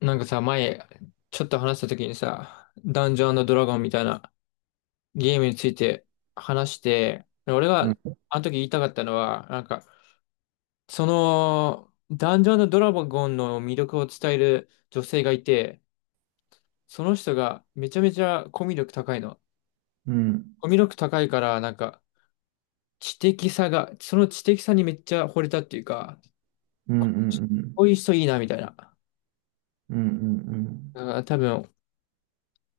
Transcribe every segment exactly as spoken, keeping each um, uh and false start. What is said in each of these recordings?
なんかさ、前、ちょっと話した時にさ、ダンジョンドラゴンみたいなゲームについて話して、俺うがん、あの時言いたかったのは、なんか、その、ダンジョンドラゴンの魅力を伝える女性がいて、その人がめちゃめちゃコミュ力高いの。うん、コミュ力高いから、なんか、知的さが、その知的さにめっちゃ惚れたっていうか、うん、うん、こういう人いいな、みたいな。うん、うん、うだん、から多分、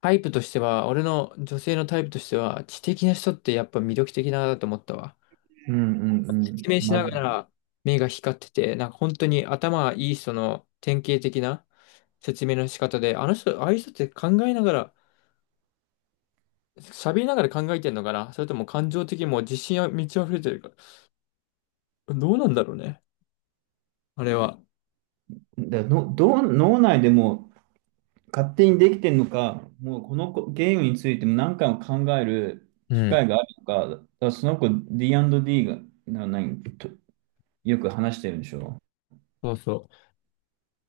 タイプとしては、俺の女性のタイプとしては、知的な人ってやっぱ魅力的だなと思ったわ。うん、うん、う説ん明しマなジがら目が光ってて、なんか本当に頭がいい人の典型的な説明の仕方で、あの人、ああいう人って考えながら、喋りながら考えてんのかな、それとも感情的にもう自信が満ち溢れてるから。どうなんだろうね。あれは。で。の、どう、脳内でも勝手にできてるのか、もうこの子ゲームについても何回も考えるう機ん。会があるのか、だからその子 ディーアンドディー が、な、何、と、よく話してるんでしょ？そうそ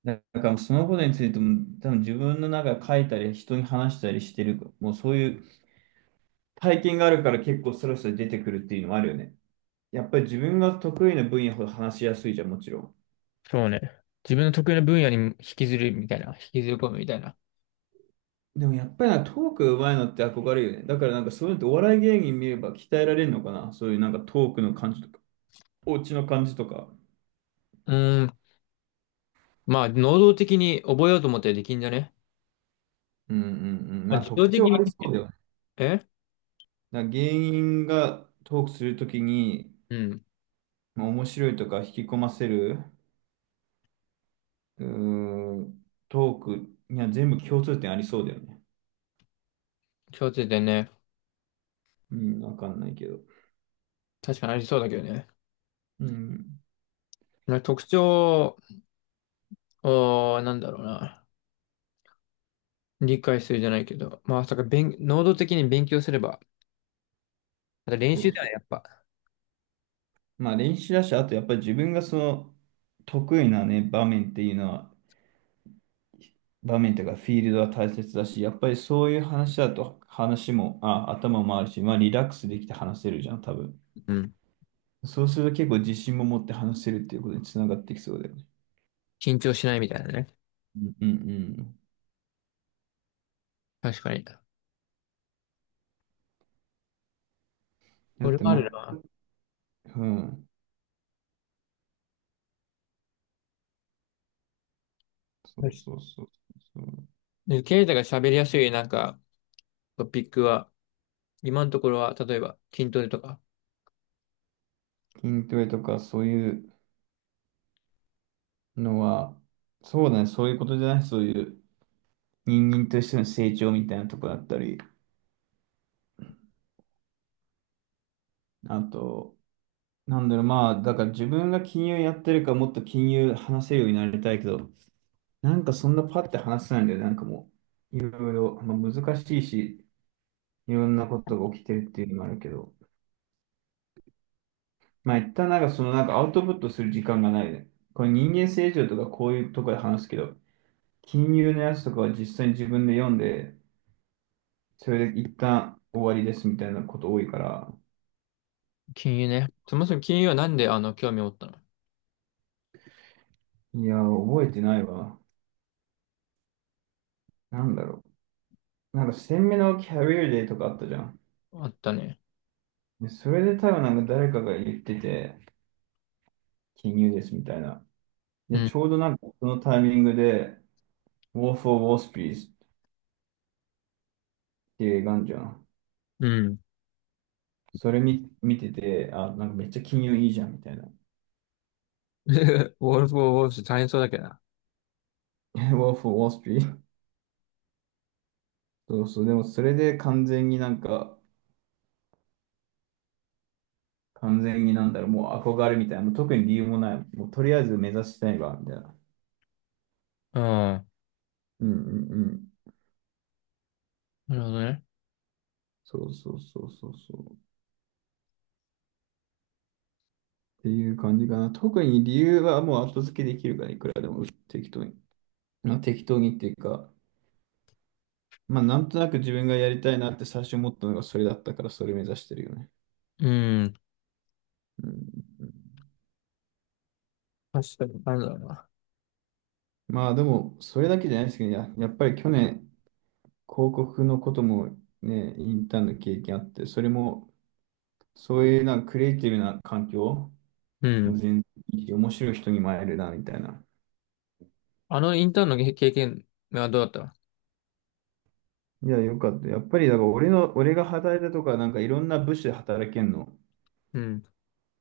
だからそのことについても多分自分の中で書いたり人に話したりしてる、もうそういう体験があるから結構スラスラ出てくるっていうのもあるよね。やっぱり自分が得意な分野ほど話しやすいじゃん、もちろん。う。そうね。自分の得意な分野に引きずるみたいな。引きずり込むみたいな。でもやっぱりなトーク上手いのって憧れるよね。だからなんかそういうのってお笑い芸人見れば鍛えられるのかな。そういうなんかトークの感じとか、お家の感じとか。うーん。まあ、能動的に覚えようと思ったらできんじゃね。うんうんうん。まあ、まあ自動特徴的に。ありそうだよね。えだから芸人がトークするときに、うん。まあ、面白いとか引き込ませる、うーん、トークには全部共通点ありそうだよね。共通点ね。うん、わかんないけど。確かにありそうだけどね。うん。なんか特徴を、なんだろうな。理解するじゃないけど、まあ、まさか勉、能動的に勉強すれば、あと練そ習うではそう。やっぱ。まあ練習だし、あとやっぱり自分がその得意なね、場面っていうのは、場面というかフィールドは大切だし、やっぱりそういう話だと話も、あ、頭もあるし、まあリラックスできて話せるじゃん、多分。うん。そうすると結構自信も持って話せるっていうことにつながってきそうだよね。緊張しないみたいなね。うんうんうん。確かに。だっこれてはあま、るな。うん。そうそうそうそう。で、ケイタが喋りやすいなんかトピックは、今のところは、例えば筋トレとか。筋トレとかそういうのは、そうだね、そういうことじゃない、そういう人間としての成長みたいなところだったり、あと、なんだろう、まあ、だから自分が金融やってるからもっと金融話せるようになりたいけど、なんかそんなパッて話せないんだよね、なんかもう、いろいろ、まあ、難しいし、いろんなことが起きてるっていうのもあるけど、まあ一旦なんかそのなんかアウトプットする時間がないね。これ人間成長とかこういうところで話すけど、金融のやつとかは実際に自分で読んで、それで一旦終わりですみたいなこと多いから、金融ね。そもそも金融はなんであの興味を持ったの？いや、覚えてないわ。なんだろう。なんか鮮明のキャリアデーとかあったじゃん。あったね。で、それで多分なんか誰かが言ってて、金融ですみたいな。うで、ん。ちょうどなんかそのタイミングで、War for Wall Street っていう映画あんじゃん。うん。それ見、見てて、あ、なんかめっちゃ金融いいじゃんみたいな。ウォールフ・オブ・ウォールスト大変そうだけどな。War for Wall Street？ そうそう、でもそれで完全になんか、完全になんだろう、もう憧れみたいな、もう特に理由もない、もうとりあえず目指したいわ、みたいな。ああ、うんうんうん。なるほどね。そうそうそうそうそう。っていう感じかな。特に理由はもう後付けできるから、いくらでも適当に。まあ、適当にっていうか、まあなんとなく自分がやりたいなって最初思ったのがそれだったから、それ目指してるよね。うん。うんうんうん確かに、なんだろうな。まあでも、それだけじゃないですけど、や、やっぱり去年、広告のこともね、インターンの経験あって、それも、そういうなんかクリエイティブな環境、うもうん。全然いいし面白い人にも会えるな、みたいな。あのインターンの経経験はどうだった？いや、よかった。やっぱり、だから俺の、俺が働いたとか、なんかいろんな部署で働けんの。うん。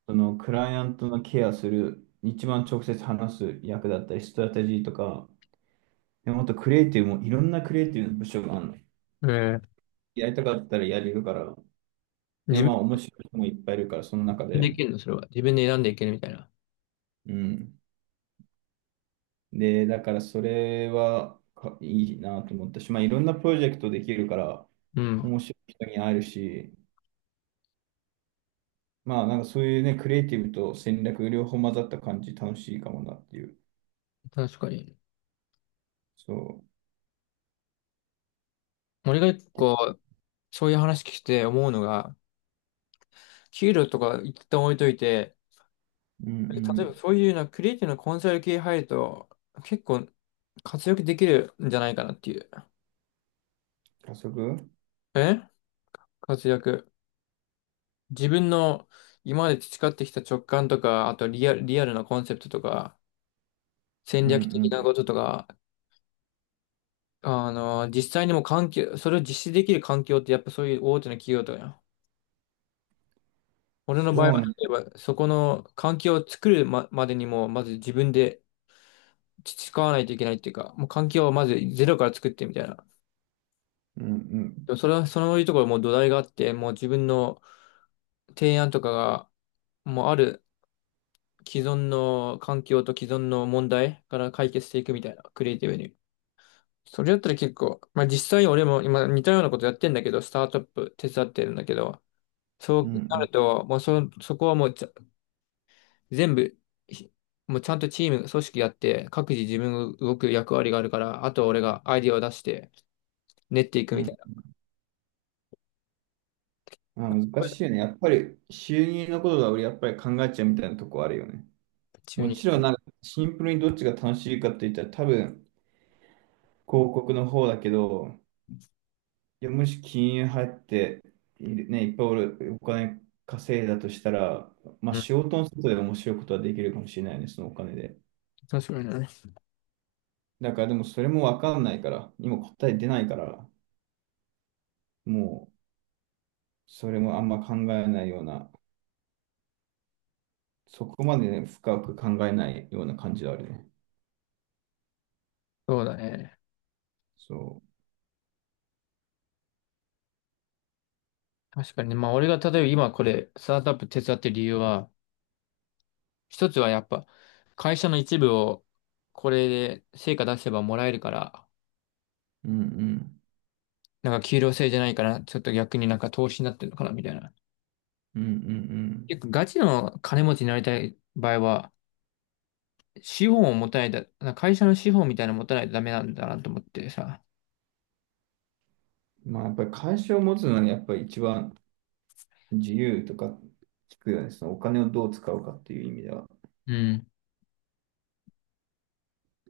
その、クライアントのケアする、一番直接話す役だったり、ストラテジーとか、でもっとクリエイティブも、いろんなクリエイティブの部署があるの。えーやりたかったらやれるから。で、自まあ、面白い人もいっぱいいるから、その中分でで。いけるのそれは？自分で選んでいけるみたいな。うん。で、だからそれはかいいなと思ったし、まあ、いろんなプロジェクトできるから、うん。面白い人に会えるし、まあ、なんかそういうね、クリエイティブと戦略両方混ざった感じ、楽しいかもなっていう。確かに。そう。俺が結で構、そういう話聞いて思うのが、給料とか一旦置いといて、うんう例えばん。そういうな、クリエイティブなコンサル系入ると、結構活躍できるんじゃないかなっていう。加速え活躍。自分の今まで培ってきた直感とか、あとリアル、リアルなコンセプトとか、戦うん略う的なん。こととか、あの、実際にも環境、それを実施できる環境ってやっぱそういう大手の企業とかや。俺のそ場合うは、ね。例えばそこの環境を作るま、までにも、まず自分で培わないといけないっていうか、もう環境をまずゼロから作ってみたいな。うんうでん。もそれは、そういうところもう土台があって、もう自分の提案とかが、もうある既存の環境と既存の問題から解決していくみたいな、クリエイティブに。それだったら結構、まあ実際俺も今似たようなことやってんだけど、スタートアップ手伝ってるんだけど、そううなんると、もうそ、そこはもうちゃ全部、ひもうちゃんとチーム、組織やって、各自自分が動く役割があるから、あとは俺がアイディアを出して、練っていくうん。みうたいな。んまあ、難しいよね。やっぱり収入のことが俺やっぱり考えちゃうみたいなとこあるよね。中もに。ちろんなんかシンプルにどっちが楽しいかって言ったら多分広告の方だけど、いや、もし金融入っている、ね、いっぱい俺お金稼いだとしたら、まあうん。仕事の外で面白いことはできるかもしれないね、そのお金で。確かにね。だからでもそれもわかんないから、今答え出ないから、もうそれもあんま考えないような、そこまで、ね、深く考えないような感じはあるね。そうだね。そ確かにね。まあ俺が例えば今これ、スタートアップ手伝ってる理由は、一つはやっぱ、会社の一部をこれで成果出せばもらえるから、う。うんうん。なんか給料制じゃないから、ちょっと逆になんか投資になってるのかなみたいな。うんう結ん構ガチの金持ちになりたい場合は、資本を持たないと、なんか会社の資本みたいなの持たないとダメなんだなと思ってさ。うん。まあやっぱり会社を持つのはねやっぱり一番自由とか聞くよね、そのお金をどう使うかっていう意味では。うん。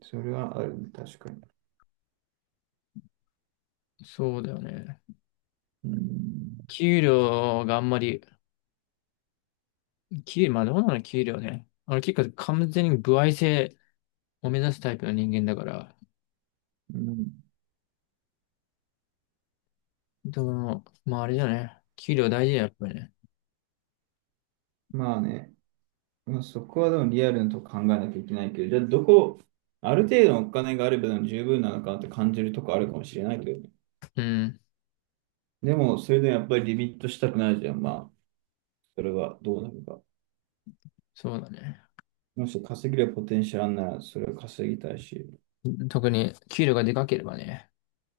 それはあるね、確かに。そうだよね。うん、給料があんまり、給まあどうなの給料ね。俺結構完全に歩合制を目指すタイプの人間だから。うんでも、まああれだよね。給料大事だよ、やっぱりね。まあね、まあ、そこはでもリアルなとこ考えなきゃいけないけど、じゃあどこ、ある程度のお金があれば十分なのかなって感じるとこあるかもしれないけどね。うん。でも、それでもやっぱりリミットしたくないじゃん。まあ、それはどうなるか。そうだね。もし稼げるポテンシャルあんなら、それを稼ぎたいし。特に給料がでかければね。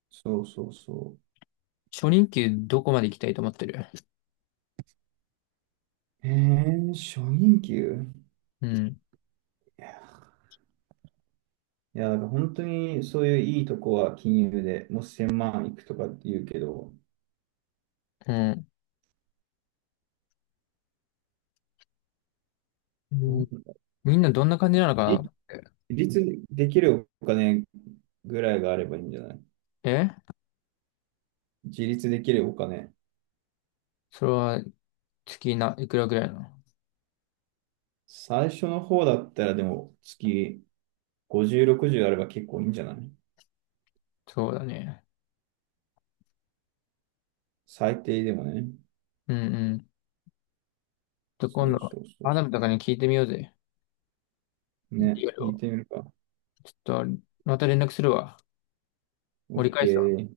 そうそうそ初任給どこまで行きたいと思ってる？う。えー、初任給うん。いや、だから本当にそういういいとこは金融でもうせんまんいくとかって言うけど、うん。うどん、うみんなどんな感じなのかなって。自立できるお金ぐらいがあればいいんじゃない？え自立できるお金。それは月ないくらぐらいなの？最初の方だったらでも月ごじゅう、ろくじゅうあれば結構いいんじゃない？そうだね。最低でもね。うんうん。ちょっとそ今う度、そうそアうそダムとかに聞いてみようぜ。う。いね、ろい聞いろ。てみるか。ちょっと、また連絡するわ。折り返すわ。OK。